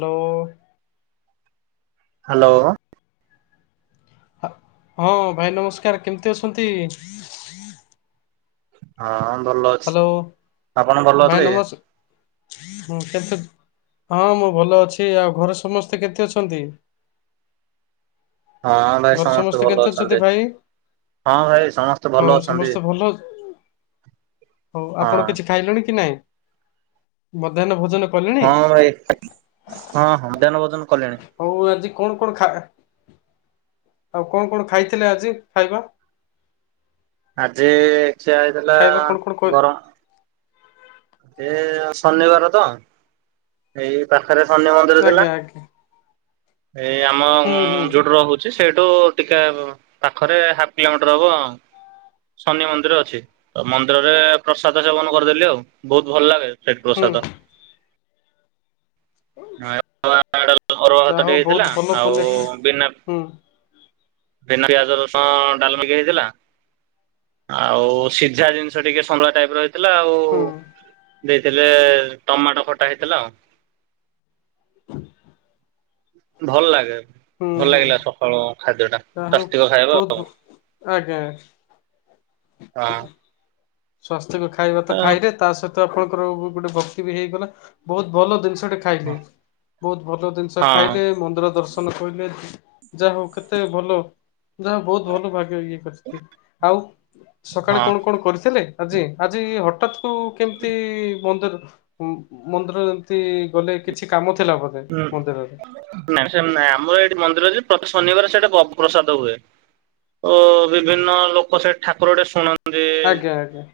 Hello. Hello. ହା ହଁ ଭାଇ ନମସ୍କାର କେମିତି ଅଛନ୍ତି। ହୁଁ ହଁ ଭଲ ଅଛି। ହ୍ୟାଲୋ ଆପଣ ଭଲ ଅଛନ୍ତି ଆଜ୍ଞା? ହଁ କେତେ ହଁ ମୁଁ ଭଲ ଅଛି। ଆଉ ଘରେ ସମସ୍ତେ କେତେ ଅଛନ୍ତି? ହଁ ଭାଇ ଘରେ ସମସ୍ତେ ଭଲ କେମିତି ଅଛନ୍ତି। ଭାଇ? ହଁ ଭାଇ ସମସ୍ତେ ହଉ ଭଲ ଅଛନ୍ତି। ସମସ୍ତେ ହୋଉ ହଁ ଆପଣ କିଛି ଖାଇଲେଣି କି ନାଇଁ? ମଧ୍ୟାହ୍ନ ଭୋଜନ କଲେଣି ହଁ ଭାଇ ହଁ ହଁ ମଧ୍ୟାନ ଭୋଜନ କଲେଣି। ହୋଉ ଆଜି କଣ କଣ ଖା ଆଉ କଣ କଣ ଖାଇଥିଲେ ଆଜି ଖାଇବା? ଆଜି ଚିଆ ହେଇଥିଲା ଖାଇବା କଣ କଣ କ ଗରମ। ଏ ଶନିବାର ତ ଏଇ ପାଖରେ ଶନି ମନ୍ଦିର ଆଜ୍ଞା ଥିଲା। ଆଜ୍ଞା ଏ ଆମ ହୁଁ ଉଁ ହୁଁ ଯୋଉଟ ରହୁ। ସେ ସେଇଠୁ ଟିକେ ପାଖରେ ହାପ କିଲୋମିଟର ହବ ଆଉ। ଶନି ମନ୍ଦିର ଅଛି। ତ ମନ୍ଦିରରେ ପ୍ରସାଦ ସେବନ କରଦେଲି ଆଉ। ବହୁତ ଭଲ ଲାଗେ ସେଠ ହୁଁ ପ୍ରସାଦ। ଅଇଁ ଆ। ଅଡଲ ଅରୁଆ ଯାହା ହଉ ଭାତଟେ ବହୁତ ହେଇଥିଲା ଭଲ ପୁଣ୍ୟ ଆଉ ହୁଁ ବିନା ହୁଁ ବିନା ପିଆଜ ରସୁଣ ଡାଲି ଟିକେ ହେଇଥିଲା। ଆଉ ସିଝା ଜିନିଷ ଟିକେ ସନ୍ତଳା ଟାଇପ ର ହେଇଥିଲା ଆଉ। ଦେଇଥିଲେ ଟମାଟୋ ଖଟା ହେଇଥିଲା ଆଉ। [inaudible] ଭଲ ଲାଗେ ହୁଁ ଭଲ ହୁଁ ଲାଗିଲା ସକାଳୁ ଖାଦ୍ୟ ଟା ଯାହା ହଉ ସ୍ୱାସ୍ତିିକ ଖାଇବା ବହୁତ ଆଉ। ଆଜ୍ଞା। ହଁ। ସ୍ୱାସ୍ତିକ ଖାଇବା ତ ଖାଇଲେ ତା ସହିତ ଆପଣଙ୍କର ଗୋଟେ ଭକ୍ତି ବି ହେଇଗଲା। ବହୁତ ଭଲ ଦିନଷ ଟେ ଖାଇଲେ। ବହୁତ ଭଲ ଜିନିଷ ଖାଇଲେ ମନ୍ଦିର ଦର୍ଶ ନ କଇଲେ ଯାହା ହୋଉ କେତେ ଭଲ। ଯାହା ହୋଉ ବହୁତ ଭଲ ଭାଗ୍ୟ ଇଏ କରିଚି। ଆଉ ହଁ ସକାଳେ ହଁ। କଣ କଣ କରଥିଲେ? ଆଜି ଆଜି ହଠାତ କୁ କେମତି ମନ୍ଦିର। ମନ୍ଦିର ଏମତି ଗଲେ କିଛି କାମ ଥିଲା ବୋଧେ ହୁଁ ମନ୍ଦିରରେ? ନାଇଁ ସେମିତ ନାଇଁ ଆମର ଏଇଠି ମନ୍ଦିରଯେ ପ୍ରତି ଶନିବାର ସେଟା ପ ପ୍ରସାଦ ହୁଏ। ଓ ବିଭିନ୍ନ ଲୋକ ସେ ଠାକୁର ଟେ ଶୁଣ ନ୍ତି। ଆଜ୍ଞା ଆଜ୍ଞା।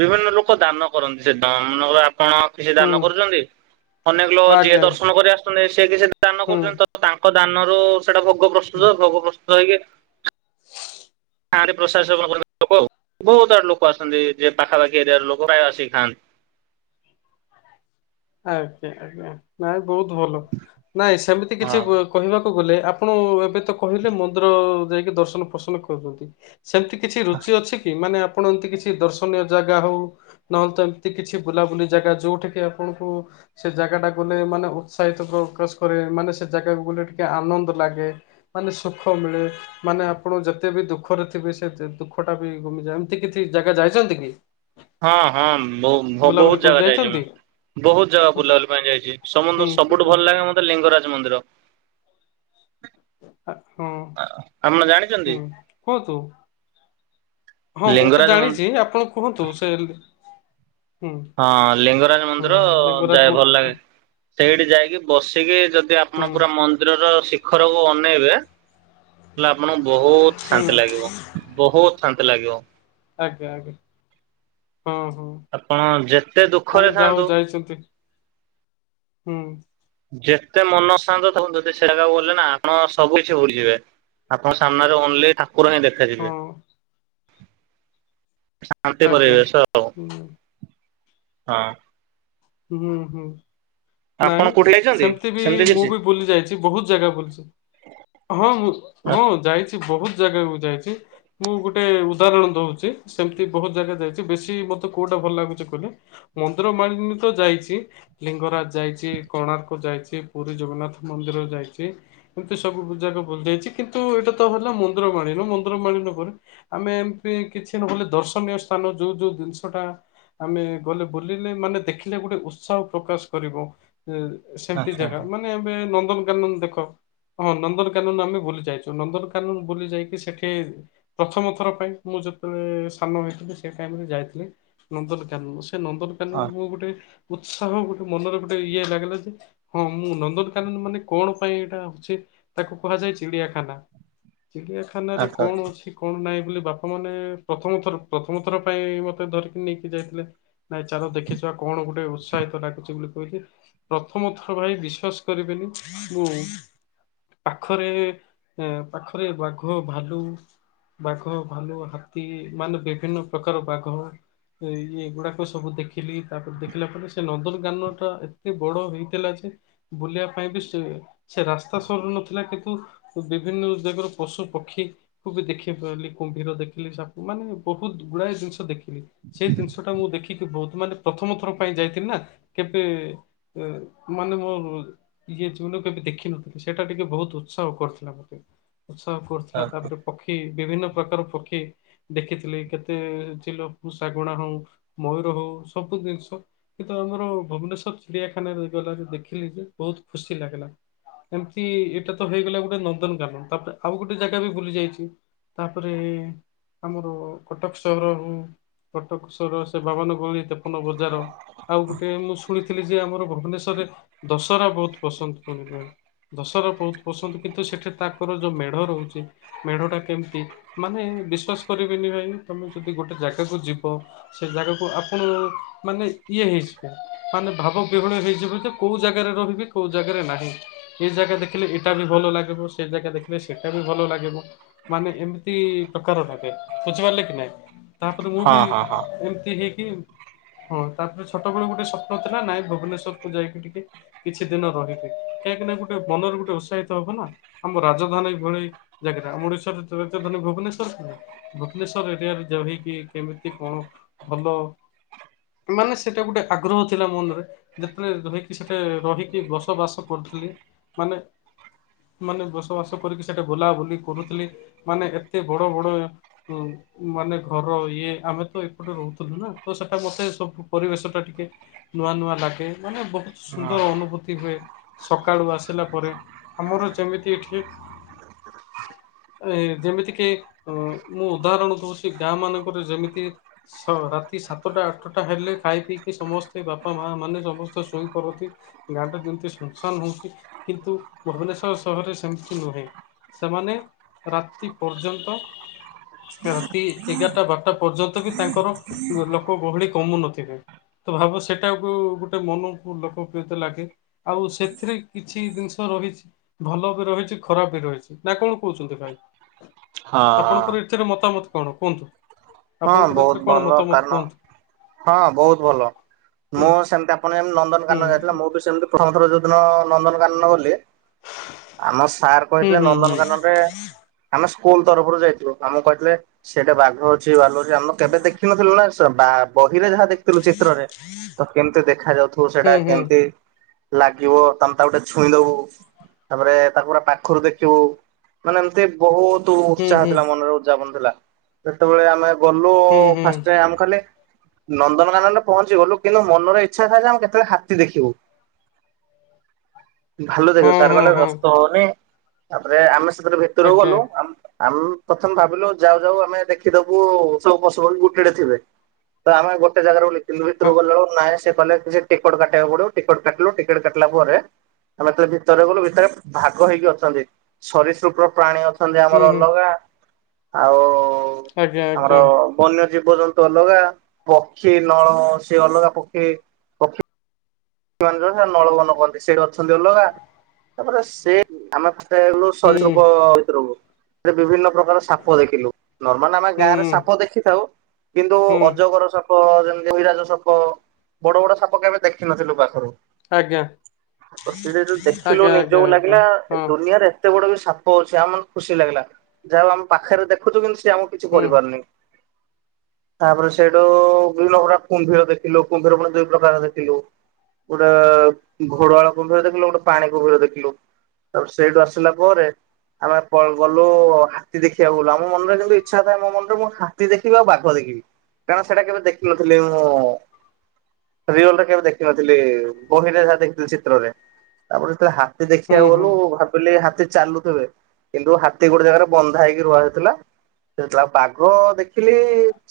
ବିଭିନ୍ନ ଲୋକ ଦାନ କରନ୍ତି ସେ ଦିନ। ନଉ ଆପଣ କିଛି ହୁଁ ଦାନ କରୁଚନ୍ତି। ଅନେକ ଲୋକ ଯିଏ ଆଜ୍ଞା ଦର୍ଶନ କରି ଆସୁଚନ୍ତି ସିଏ କିଛି ଦାନ ହୁଁ। କରୁଚନ୍ତି। ତ ତାଙ୍କ ଦାନ ରୁ ସେଟା ଭୋଗ ପ୍ରସ୍ତୁତ ଭୋଗ ପ୍ରସ୍ତୁତ ହେଇକି। ଗାଁ ରେ ପ୍ରଶାଦ ସେବନ କରନ୍ତି ଲୋକ ଆଉ। ବହୁତ ଆଡୁ ଲୋକ ଆସନ୍ତି ଯେ ପାଖାପାଖି ଏରିଆ ର ଲୋକ ପ୍ରାୟ ଆସିକି ଖାଆନ୍ତି। ଆଜ୍ଞା ଆଜ୍ଞା ନାଇଁ ବହୁତ ଭଲ। ନାଇଁ ସେମିତି କିଛି ହଁ। ବ କହିବାକୁ ଗଲେ ଆପଣ ଏବେ ତ କହିଲେ ମନ୍ଦିର ଯାଇକି ଦର୍ଶନ ଫସନ କରୁଚନ୍ତି। ସେମତି କିଛି ରୁଚି ଅଛି କି? ମାନେ ଆପ ଆପଣ ଏମତି କିଛି ଦର୍ଶନୀୟ ଜାଗା ହୋଉ, ନହେଲେ ତ ଏମତି କିଛି ବୁଲାବୁଲି ଜାଗା, ଯୋଉଠି କିି ଆପ ଆପଣ କୁ ସେ ଜାଗା ଟା କୁ ଗଲେ ମାନେ ଉତ୍ସାହିତ ପ୍ରକାଶ କରେ ମାନେ ସେ ଜାଗାକୁ ଗଲେ ଟିକେ ଆନନ୍ଦ ଲାଗେ। ମାନେ ସୁଖ ମିଳେ। ମାନେ ଆପଣ ଯେତେ ବି ଦୁଃଖରେଥିବେ ସେ ଦୁଃଖ ଟା ବି ଗମିଯାଆନ୍ତି ଏମ କିଛି ଜାଗା ଯାଇଚନ୍ତି କି? ହଁ ହଁ ବୋହୁ ବୋହୁତ ବୁଲାବୁଲି କରି ଜାଗା ଯାଇଚି ଯାଇଛନ୍ତି ମୁଁ। ବହୁତ ଜାଗା ବୁଲାବୁଲି ପାଇଁ ଯାଇଚି। ହୁଁ ସମୁନ ସୁବୁଠୁ ଭଲ ଲାଗେ ମତେ ଲିଙ୍ଗରାଜ ମନ୍ଦିର। ଆ ହଁ ଆପଣ ଜାଣିଛନ୍ତି ହୁଁ କୁହନ୍ତୁ? ହଁ ମୁଁ ତ ଲିଙ୍ଗରାଜ ମନ୍ଦି ଜାଣିଛି ଆପଣ କୁହନ୍ତୁ ସେ ହୁଁ ହଁ ଲିଙ୍ଗରାଜ ମନ୍ଦିର ହୁଁ ଲିଙ୍ଗରାଜ ଯାଏ ମ ଭଲ ଲାଗେ। ସେଇଠି ଯାଇକି ବସିକି ଯଦି ଆପଣ ହୁଁ ପୁରା ମନ୍ଦିରର ଶି ଖରକୁ ଅନେଇବେ ହେଲେ ଆପଣଙ୍କୁ ବହୁତ ହୁଁ ଶାନ୍ତି ଲାଗିବ। ବହୁତ ଶାନ୍ତି ଲାଗିବ। ଆଜ୍ଞା ଆଜ୍ଞା ହୁଁ ହୁଁ। ଆପଣ ଯେତେ ଦୁଃଖରେ ଥାନ୍ତୁ [unintelligible] ହୁଁ। ଯେତେ ମନ ଶାନ୍ତ ତା ଯଦି ସେ ଜାଗାକୁ ଗଲେ ନା ଆପଣ ସବୁ କିଛି ଭୁଲିଯିବେ। ଆପଙ୍କ ସାମ୍ନାରେ ଓନ୍ଲି ଠାକୁର ହିଁ ହଁ ଦେଖାଯିବେ। ଶାନ୍ତି ଆଜ୍ଞା ପରିବେଶ ଆଉ ହୁଁ ହଁ। ହୁଁ ହୁଁ। ଆପଣ ନାଇଁ କୋଉଠି ଯାଇଛନ୍ତି ସେମିତି ବି ମୁଁ କିଛି ବି ବୁଲି ଯାଇଛି ବହୁତ ଜାଗା ବୁଲିଛି ହଁ ମୁଁ ହଁ ଆଚ୍ଛା ଯାଇଛି ବହୁତ ଜାଗା ମୁଁ ଯାଇଛି ମୁଁ ଗୋଟେ ଉଦାହରଣ ଦଉଛି ସେମିତି ବହୁତ ଜାଗା ଯାଇଛି ବେଶୀ ମତେ କୋଉଟା ଭଲ ଲାଗୁଛି କହିଲେ ମନ୍ଦିର ମାଳିନୀ ତ ଯାଇଛି ଲିଙ୍ଗରାଜ ଯାଇଛି କୋଣାର୍କ ଯାଇଛି ପୁରୀ ଜଗନ୍ନାଥ ମନ୍ଦିର ଯାଇଛି ଏମିତି ସବୁ ଜାକ ବଯାଇଛି କିନ୍ତୁ ଏଇଟା ତ ହେଲା ମନ୍ଦିର ମାଳିନ ମନ୍ଦିର ମାଳିନ ପରେ ଆମେ ଏମତି କିଛି ନହେଲେ ଦର୍ଶନୀୟ ସ୍ଥାନ ଯୋଉ ଯୋଉ ଜିନିଷଟା ଆମେ ଗଲେ ବୁଲିଲେ ମାନେ ଦେଖ ଗୋଟେ ଉତ୍ସାହ ପ୍ରକାଶ କରିବ ସେମତି ଆଚ୍ଛା ଜାଗା ମାନେ ଏବେ ନନ୍ଦନକାନନ ଦେଖ ହଁ ନନ୍ଦନକାନନ ଆମେ ବୁଲି ଯାଇଛୁ ନନ୍ଦନକାନନ ବୁଲି ଯାଇକି ସେଠି ପ୍ରଥମ ଥର ପାଇଁ ମୁଁ ଯେତେବେଳେ ସାନ ହେଇଥିଲି ସେ ଟାଇମରେ ଯାଇଥିଲି। ନନ୍ଦନକାନନ ସେ ହଁ ନନ୍ଦନକାନନ ମୋ ଗୋଟେ ଉତ୍ସାହ ଗୋଟେ ମନରେ ଗୋଟେ ଇଏ ଲାଗିଲା ଯେ ହଁ ମୁଁ ନନ୍ଦନକାନନ ମାନେ କଣ ପାଇଁ ଏଇଟା ହଉଛି ତାକୁ କୁହାଯାଏ ଚିଡିଆଖାନା ଚିଡ଼ିଆଖାନାରେ ଆଚ୍ଛା କଣ ଆଚ୍ଛା ଅଛି? କଣ ନାଇଁ ବୋଲି ବାପା ମାନେ ପ୍ରଥମ ଥର ପ୍ରଥମଥର ପାଇଁ ମତେ ଧରିକି ନେଇକି ଯାଇଥିଲେ ନାଇଁ ଚାଲ ଦେଖିବା କଣ ଗୋଟେ ଉତ୍ସାହିତ ଲାଗୁଛି ବୋଲି। କ ପ୍ରଥମ ଥର ଭାଇ ବିଶ୍ଵାସ କରିବେନି ମୁଁ ପାଖରେ ପାଖରେ ବାଘ ଭାଲୁ ବାଘ ଭାଲୁ ହାତୀ ମାନେ ବିଭିନ୍ନ ପ୍ରକାର ବାଘ ଇ ଏଗୁଡାକ ସବୁ ଦେଖିଲି। ତାପରେ ଦେଖିଲା ପରେ ସେ ନନ୍ଦନ ଗାନ ଟା ଏତେ ବଡ ହେଇଥିଲା ଯେ ବୁଲିବା ପାଇଁ ବି ସେ ସେ ରାସ୍ତା ସରୁ ନଥିଲା କିନ୍ତୁ ବିଭିନ୍ନ ଦିଗର ପଶୁ ପକ୍ଷୀ ଖୁ ବି ଦେଖି ପାରିଲି କୁମ୍ଭୀର ଦେଖିଲି ସବୁ ମାନେ ବହୁତ୍ ଗୁଡ଼ାଏ ଜିନିଷ ଦେଖିଲି। ସେଇ ଜିନିଷ ଟା ମୁଁ ଦେଖିକି ବହୁତ୍ ମାନେ ପ୍ରଥମ ଥର ପାଇଁ ଯାଇଥିଲି ନା କେବେ ମାନେ ମୋର୍ ଇଏ ଯଉନ ବି ଦେଖିନଥିଲି ସେଇଟା ଟିକେ ବହୁତ୍ ଉତ୍ସାହ କରିଥିଲା ମତେ ଉତ୍ସାହ କରୁଥିଲା ଆଚ୍ଛା। ତାପରେ ପକ୍ଷୀ ବିଭିନ୍ନ ପ୍ରକାର ପକ୍ଷୀ ଦେଖିଥିଲି କେତେ ଚିଲ କୁ ଶାଗୁଣା ହଉ ମୟୂର ହଉ ସବୁ ଜିନିଷ କିନ୍ତୁ ଆମର ଭୁବନେଶ୍ଵର ଚିଡ଼ିଆଖାନାରେ ଗଲା ଯେ ଦେଖିଲି ଯେ ବହୁତ ଖୁସି ଲାଗିଲା। ଏମିତି ଏଇଟା ତ ହେଇଗଲା ଗୋଟେ ନନ୍ଦନକାନନ୍ ତାପରେ ଆଉ ଗୋଟେ ଜାଗା ବି ଭୁଲି ଯାଇଚି। ତାପରେ ଆମର-ଅ କଟକ ସହର ହଉ କଟକ ସହର ସେ ବାବନ ଗଳି ତେପନ ବଜାର। ଆଉ ଗୋଟେ ମୁଁ ଶୁଣିଥିଲି ଯେ ଆମର ଭୁବନେଶ୍ୱରରେ ଦଶହରା ବହୁତ୍ ପସନ୍ଦ ପୁଣି ହୁଏ। ଦଶହରା ବହୁତ୍ ପସନ୍ଦ କିନ୍ତୁ ସେଠି ତାଙ୍କର ଯଉ ମେଢ଼ ରହୁଛି ମେଢ଼ ଟା କେମିତି ମାନେ ବିଶ୍ଵାସ କରିବେନି ଭାଇ ତମେ ଯଦି ଗୋଟେ ଜାଗାକୁ ଯିବ ସେ ଜାଗାକୁ ଆପଣ-ଅ-ଅ ମାନେ ଇଏ ହେଇଯିବେ ମାନେ ଭାବ ବିହଳ ହେଇଯିବେ ଯେ କଉ ଜାଗାରେ ରହିବି କଉ ଜାଗାରେ ନାହିଁ। ଏ ଜାଗା ଦେଖିଲେ ଏଇଟା ବି ଭଲ ଲାଗିବ ସେ ଜାଗା ଦେଖିଲେ ସେଇଟା ବି ଭଲ ଲାଗିବ। ମାନେ ଏମିତି ପ୍ରକାର ଲାଗେ ବୁଝିପାରିଲେ କି ନାଇ? ତାପରେ ମୁଁ ହଁ ବି ହଁ ହଁ ଏମିତି ହେଇକି ହଁ ତାପରେ ଛୋଟ ବେଳେ ଗୋଟେ ସ୍ୱପ୍ନ ଥିଲା ନାଇ ଭୁବନେଶ୍ୱର୍ କୁ ଯାଇକି ଟିକେ କିଛି ଦିନ ରହିବି କାହିଁକି ନା ଗୋଟେ ମନରେ ଗୋଟେ ଉତ୍ସାହିତ ହବ ନା। ଆମ ରାଜଧାନୀ ଏଭଳି ଜାଗାରା ଆମ ଓଡ଼ିଶା ର ରାଜଧାନୀ ଭୁବନେଶ୍ଵର୍ କି ନାଇ? ଭୁବନେଶ୍ଵର୍ ଏରିଆରେ ଯହିକି କେମିତି କଣ ଭଲ। ମାନେ ସେଟା ଗୋଟେ ଆଗ୍ରହ ଥିଲା ମନରେ। ଯେତେବେଳେ ରହିକି ସେଠେ ରହିକି ବସବାସ କରୁଥିଲି ମାନେ ମାନେ ବସବାସ କରିକି ସେଠି ବୁଲାବୁଲି କରୁଥିଲି ମାନେ ଏତେ ବଡ଼ ବଡ଼ ଉଁ ମାନେ ଘର ଇଏ ଆମେ ତ ଏପଟେ ରହୁଥିଲୁ ନା ତ ସେ ସେଟା ମତେ ସବୁ ପରିବେଶ ଟା ଟିକେ ନୂଆ ନୂଆ ଲାଗେ ମାନେ ବହୁତ୍ ହଁ ସୁନ୍ଦର ଅନୁଭୂତି ହୁଏ। ସକାଳୁ ଆସିଲା ପରେ ଆମର ଯେମିତି ଏଠି ଏ ଯେମିତି କି ଉ ମୁଁ ଉଦାହରଣ ଦଉଛି ଗାଁ ମାନଙ୍କରେ ଯେମିତି ସ ରାତି ସାତ ସାତ ଟା ଆଠଟା ହେଲେ ଖାଇ ପିଇକି ସମସ୍ତେ ବାପା ମା ମାନେ ସମସ୍ତେ ଶୋଇପରନ୍ତି। ଗାଁଟା ଯେମିତି ସୁନ୍ ସାନ୍ ହଉଛି କିନ୍ତୁ ଭୁବନେଶ୍ଵର ସହରରେ ସେମିତି ନୁହେଁ। ସେମାନେ ରାତି ପର୍ଯ୍ୟନ୍ତ ରାତି ଏଗାରଟା ବାରଟା ପର୍ଯ୍ୟନ୍ତ ବି ତାଙ୍କର ଲୋକ ଗହଳି କମୁନଥିବେ। ତ ଭାବ ସେଟାକୁ-ଉ-ଉ ଗୋଟେ ମନକୁ ଲୋକପ୍ରିୟତା ଲାଗେ। ଆଉ ସେଥିରେ କିଛି ଜିନିଷ ରହିଛି ଭଲ ବି ରହିଛି ଖରାପ୍ ବି ରହିଛି ନା କଣ କହୁଛନ୍ତି ଭାଇ? ହଁ ଆପଣଙ୍କର ଏଥିରେ ମତାମତ କଣ କୁହନ୍ତୁ? ହଁ ଆପଣଙ୍କର ଏଥିରେ ବହୁତ୍ କଣ ଭଲ ମତାମତ କାରଣ କୁହନ୍ତୁ? ହଁ ବହୁତ୍ ଭଲ ହୁଁ ମୁଁ ସେମତି ଆପଣ ହୁଁ ନନ୍ଦନକାନନ୍ ଯାଇଥିଲେ ମୁଁ ବି ସେମିତି ପ୍ରଥମଥର ଯଉଦିନ ନନ୍ଦନକାନନ୍ ଗଲି ଆମ ସାର୍ ହୁଁ କହିଥିଲେ ହୁଁ ନନ୍ଦନକାନନ୍ ରେ ଆମେ ସ୍କୁଲ୍ ତରଫରୁ ଯାଇଥିଲୁ ଆମକୁ କହିଥିଲେ ସେଠି ବାଘ ଅ ଛି ଭାଲୁ ଅଛି ଆମେ କେବେ ଦେଖିନଥିଲୁ ନା ସ ବା-ଆ-ଆ ବହିରେ ଯାହା ଦେଖି ଥିଲୁ ଚିତ୍ରରେ ତ କେମିତି ଦେଖା ଯାଉଥିବ ହୁଁ ସେଟା ହୁଁ କେମତି ଲାଗିବ ତମେ ତାକୁ ଟିକେ ଛୁଇଁ ଦବୁ, ତାପରେ ତାକୁ ପୁରା ପାଖରୁ ଦେଖିବୁ ମାନେ ଏମ୍ ତି ବହୁତ୍ ହୁଁ ହୁଁ ଉତ୍ସାହ ହୁଁ ଥିଲା ମନରେ ଉଯାବନ୍ ଥିଲା। ଯେତେବେଳେ ଆମେ ଗଲୁ-ଉ-ଉ ହୁଁ ହୁଁ ଫାଷ୍ଟ୍ ଆମ କୁ କହିଲେ ନନ୍ଦନକାନନ୍ କଣ ଯିବ ଲୋ କିନ୍ତୁ ମନରେ ଇଛା ଥାଏ ଯେ ଆମେ କେତେବେଳେ ହାତୀ ଦେଖିବୁ। ଭାଲୁ ଦେଖ ହଁ ସାର୍ ହଁ କହିଲେ ହଁ ବ୍ୟସ୍ତ ହୁଅନି ତାପରେ ଆମେ ସେଥିରେ ଭିତରକୁ ଆଜ୍ଞା ଗଲୁ ଆ ଆମ୍ ପ୍ରଥମେ ଭାବିଲୁ ଯାଉ ଯାଉ ଆମେ ଦେଖ୍ ଖିଦବୁ-ଉ-ଉ ସବୁ ପଶୁପକ୍ଷୀ ଗୋଟେଟେ ଥିବେ ତ ଆମେ ଗୋଟେ ଜାଗାରେ ବୋଲି କିନ୍ତୁ ହଁ ଭିତରକୁ ଗଲା ବେଳକୁ ନାହିଁ ସେ କହିଲେ ଟିକେଟ କାଟିବାକୁ ପଡ଼ିବ ଟିକେଟ କାଟିଲୁ ଟିକଟ କାଟିଲା ପରେ ଆମେ ତ ଭିତରେ ଗଲୁ ଭିତରେ ଭାଗ ହେଇକି ଅଛନ୍ତି। ସରିସୃପ ପ୍ରାଣୀ ଅ ଅଛନ୍ତି ହୁଁ ଆମର ହୁଁ ଅଲଗା ଆଉ। ଆଜ୍ଞା ଆମର ଆଜ୍ଞା। ବନ୍ୟ ଜୀବଜନ୍ତୁ ଅଲଗା ପକ୍ଷୀ ନଳପକ୍ଷୀ ଅଲଗା ପକ୍ଷୀ। ପକ୍ଷୀ [unintelligible] ନଳବନ କୁହନ୍ତି ସେଇଠି ଅଛନ୍ତି ଅଲଗା। ତାପରେ ସେ ଆମେ ଠିଆ ହେଲୁ। ହୁଁ ସରିସୃପ ସେଠି ବିଭିନ୍ନ ପ୍ରକାର ସାପ ଦେଖିଲୁ। ନର୍ମାଲ ଆମେ ହୁଁ ଗାଁରେ ସାପ ଦେଖିଥାଉ। କିନ୍ତୁ ହୁଁ ଅଜଗର ସାପ ସାପ ଯେମିତି ଅହିରାଜ ସାପ ବଡ଼ ବଡ଼ ସାପ କେବେ ଦେଖିନଥିଲୁ ପାଖିରୁ। ଆଜ୍ଞା ସେଉରା ଯୋଉ ଦେଖିଲୁ ଆଜ୍ଞା ଆଜ୍ଞା ନିଜକୁ ଆଜ୍ଞା ଲାଗିଲା ଏ ହଁ ଦୁନିଆରେ କେତେ ବଡ଼ ଯୋଉ ସାପ ଅଛି। ଆମକୁ ଖୁସି ଲାଗିଲା। ଯାହା ହଉ ଆମ ପାଖରେ ଦେଖୁଚୁ କିନ୍ତୁ ସେ ଆମକୁ କିଛି ହୁଁ କରିପାରୁନି। ତାପରେ ସେଇଠୁ ବିଭିନ୍ନ ପ୍ରକାର କୁମ୍ଭୀର ଦେଖିଲୁ। କୁମ୍ଭୀର ପୁଣି ଦୁଇ ପ୍ରକାର ଦେଖିଲୁ। କୋଉଠା ଘରୁଆଳ କୁମ୍ଭୀର ଦେଖିଲୁ ଗୋଟେ ପାଣି କୁମ୍ଭୀର ଦେଖିଲୁ। ତାପରେ ସେଇଠୁ ଆସିଲା ପରେ ଆମେ ପ ଗଲୁ ହାତୀ ଦେଖିବାକୁ ଗଲୁ। ଆମ ମନରେ କିନ୍ତୁ ଇଚ୍ଛା ଥାଏ। ମୋ ମନରେ ମୁଁ ହାତୀ ଦେଖିବି ଆଉ ବାଘ ଦେଖିବି। କାରଣ ସେଇଟା କେବେ ଦେଖିନଥିଲି ମୁଁ ରିଏଲରେ କେବେ ଦେଖିନଥି ହେଲେ କୋଉଠିରେ ହାତୀ ଦେଖିଥିଲ ଚିତ୍ରରେ। ତାପରେ ତ ହାତୀ ହୁଁ ଦେଖିବାକୁ ହୁଁ ଗଲୁ ହା ମୁଁ କହିଲି ହାତୀ ଚାଲୁଥିବେ କିନ୍ତୁ ହାତୀ ଗୋଟେ ଜାଗାରେ ବନ୍ଧା ହେଇକି ରୁହା ହେଉଥିଲା। ସେ ଥିଲା ବାଘ ଦେଖିଲି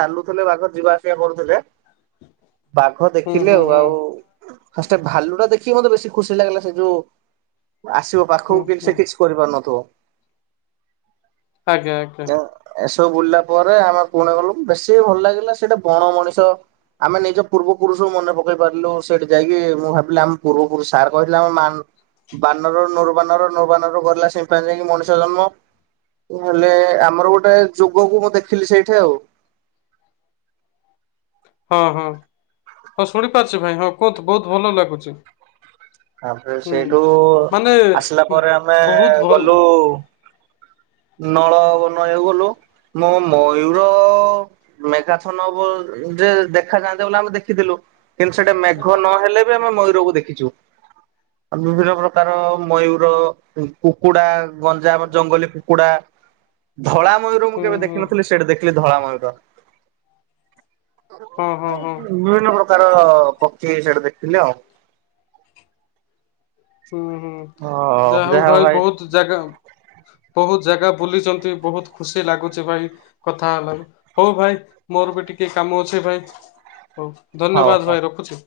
ଚାଲୁଥିଲେ ବାଘ ଯିବା ଆସିବା କରୁଥିଲେ। ବାଘ ହୁଁ ଦେଖିଲେ ହୁଁ ଆଉ ହୁଁ ଆଉ। ଫାଷ୍ଟ୍ ଭାଲୁଟା ଦେଖିକି ମତେ ବେଶୀ ଖୁସି ଲାଗିଲା। ସେ ଯୋଉ ଆସିବ ହୁଁ ପାଖକୁ କି ହୁଁ ସେ କିଛି କରିପାରୁନଥିବ। ଆଜ୍ଞା ଆଜ୍ଞା। ଏସବୁ ବୁଲିଲା ପରେ ଆମେ ପୁଣି ଗଲୁ ବେଶୀ ଭଲ ଲାଗିଲା ସେଇଟା ବଣ ମଣିଷ। ଆମେ ନିଜ ପୂର୍ବ ପୁରୁଷଙ୍କୁ ମନେ ପକେଇ ପାରିଲୁ। ତ ହେଠି ଯାଇକି ମୁଁ ଭାବିଲି ଆମ ପୂର୍ବ ପୁରୁଷ ସାର୍ କହିଥିଲେ ଆମ ମା ବାନରରୁ ନୂବାନର ନୂବାନରୁ ଗଲା ସିମ୍ପାଞ୍ଜି ନେଇକି ମଣିଷ ଜନ୍ମ। ତୁମ୍ ହେଲେ ଆମର ଗୋଟେ ଯୋଗକୁ ମୁଁ ଦେଖିଲି ସେଇଠି ଆଉ। ହଁ ହଁ ହଁ ଶୁଣିପାରୁଛି ଭାଇ ହଁ କୁହନ୍ତୁ ବହୁତ ଭଲ ଲାଗୁଛି। ତାପରେ ହୁଁ ସେଇଠୁ ମାନେ ଆସିଲା ପରେ ଆମେ ବହୁତ ଭଲ ଗଲୁ। ନଳବନ ଏଇ ଗଲୁ। ମୋ ମୟୂର ମେଘାଚ୍ଛନ୍ନ ହବ ଯେ ଦେଖାଯାଆନ୍ତା ବୋଲି ଆମେ ଦେଖିଦେଲୁ। କିନ୍ତୁ ସେଟା ମେଘ ନ ହେଲେ ବି ଆମେ ମୟୂରକୁ ଦେଖିଚୁ। ଆଉ ବିଭିନ୍ନ ପ୍ରକାର ମୟୂର ଏଇ କୁକୁଡ଼ା ଗଞ୍ଜା ଆମର ଜଙ୍ଗଲୀ କୁକୁଡ଼ା ଧଳା ମୟୂର ମୁଁ ହୁଁ କେବେ ହୁଁ ଦେଖିନଥିଲି ସେଠା ଦେଖିଲି ଧଳା ମୟୂର। ହଁ ହଁ ହଁ ବିଭିନ୍ନ ପ୍ରକାର ପକ୍ଷୀ ସେଇଟା ଦେଖିଥିଲି ଆଉ। ଉଁ ହୁଁ ଯାହା ହଉ ଭାଇ ବହୁତ ଜାଗା ବହୁତ ଜାଗା ବୁଲିଚନ୍ତି ବହୁତ ଖୁସି ଲାଗୁଛି ଭାଇ କଥା ହେଲାରୁ। ହଉ ଭାଇ ମୋର ବି ଟିକେ କାମ ଅଛି ଭାଇ ହଉ। ହଉ ଧନ୍ୟବାଦ ହଉ। ଭାଇ ରଖୁଛି।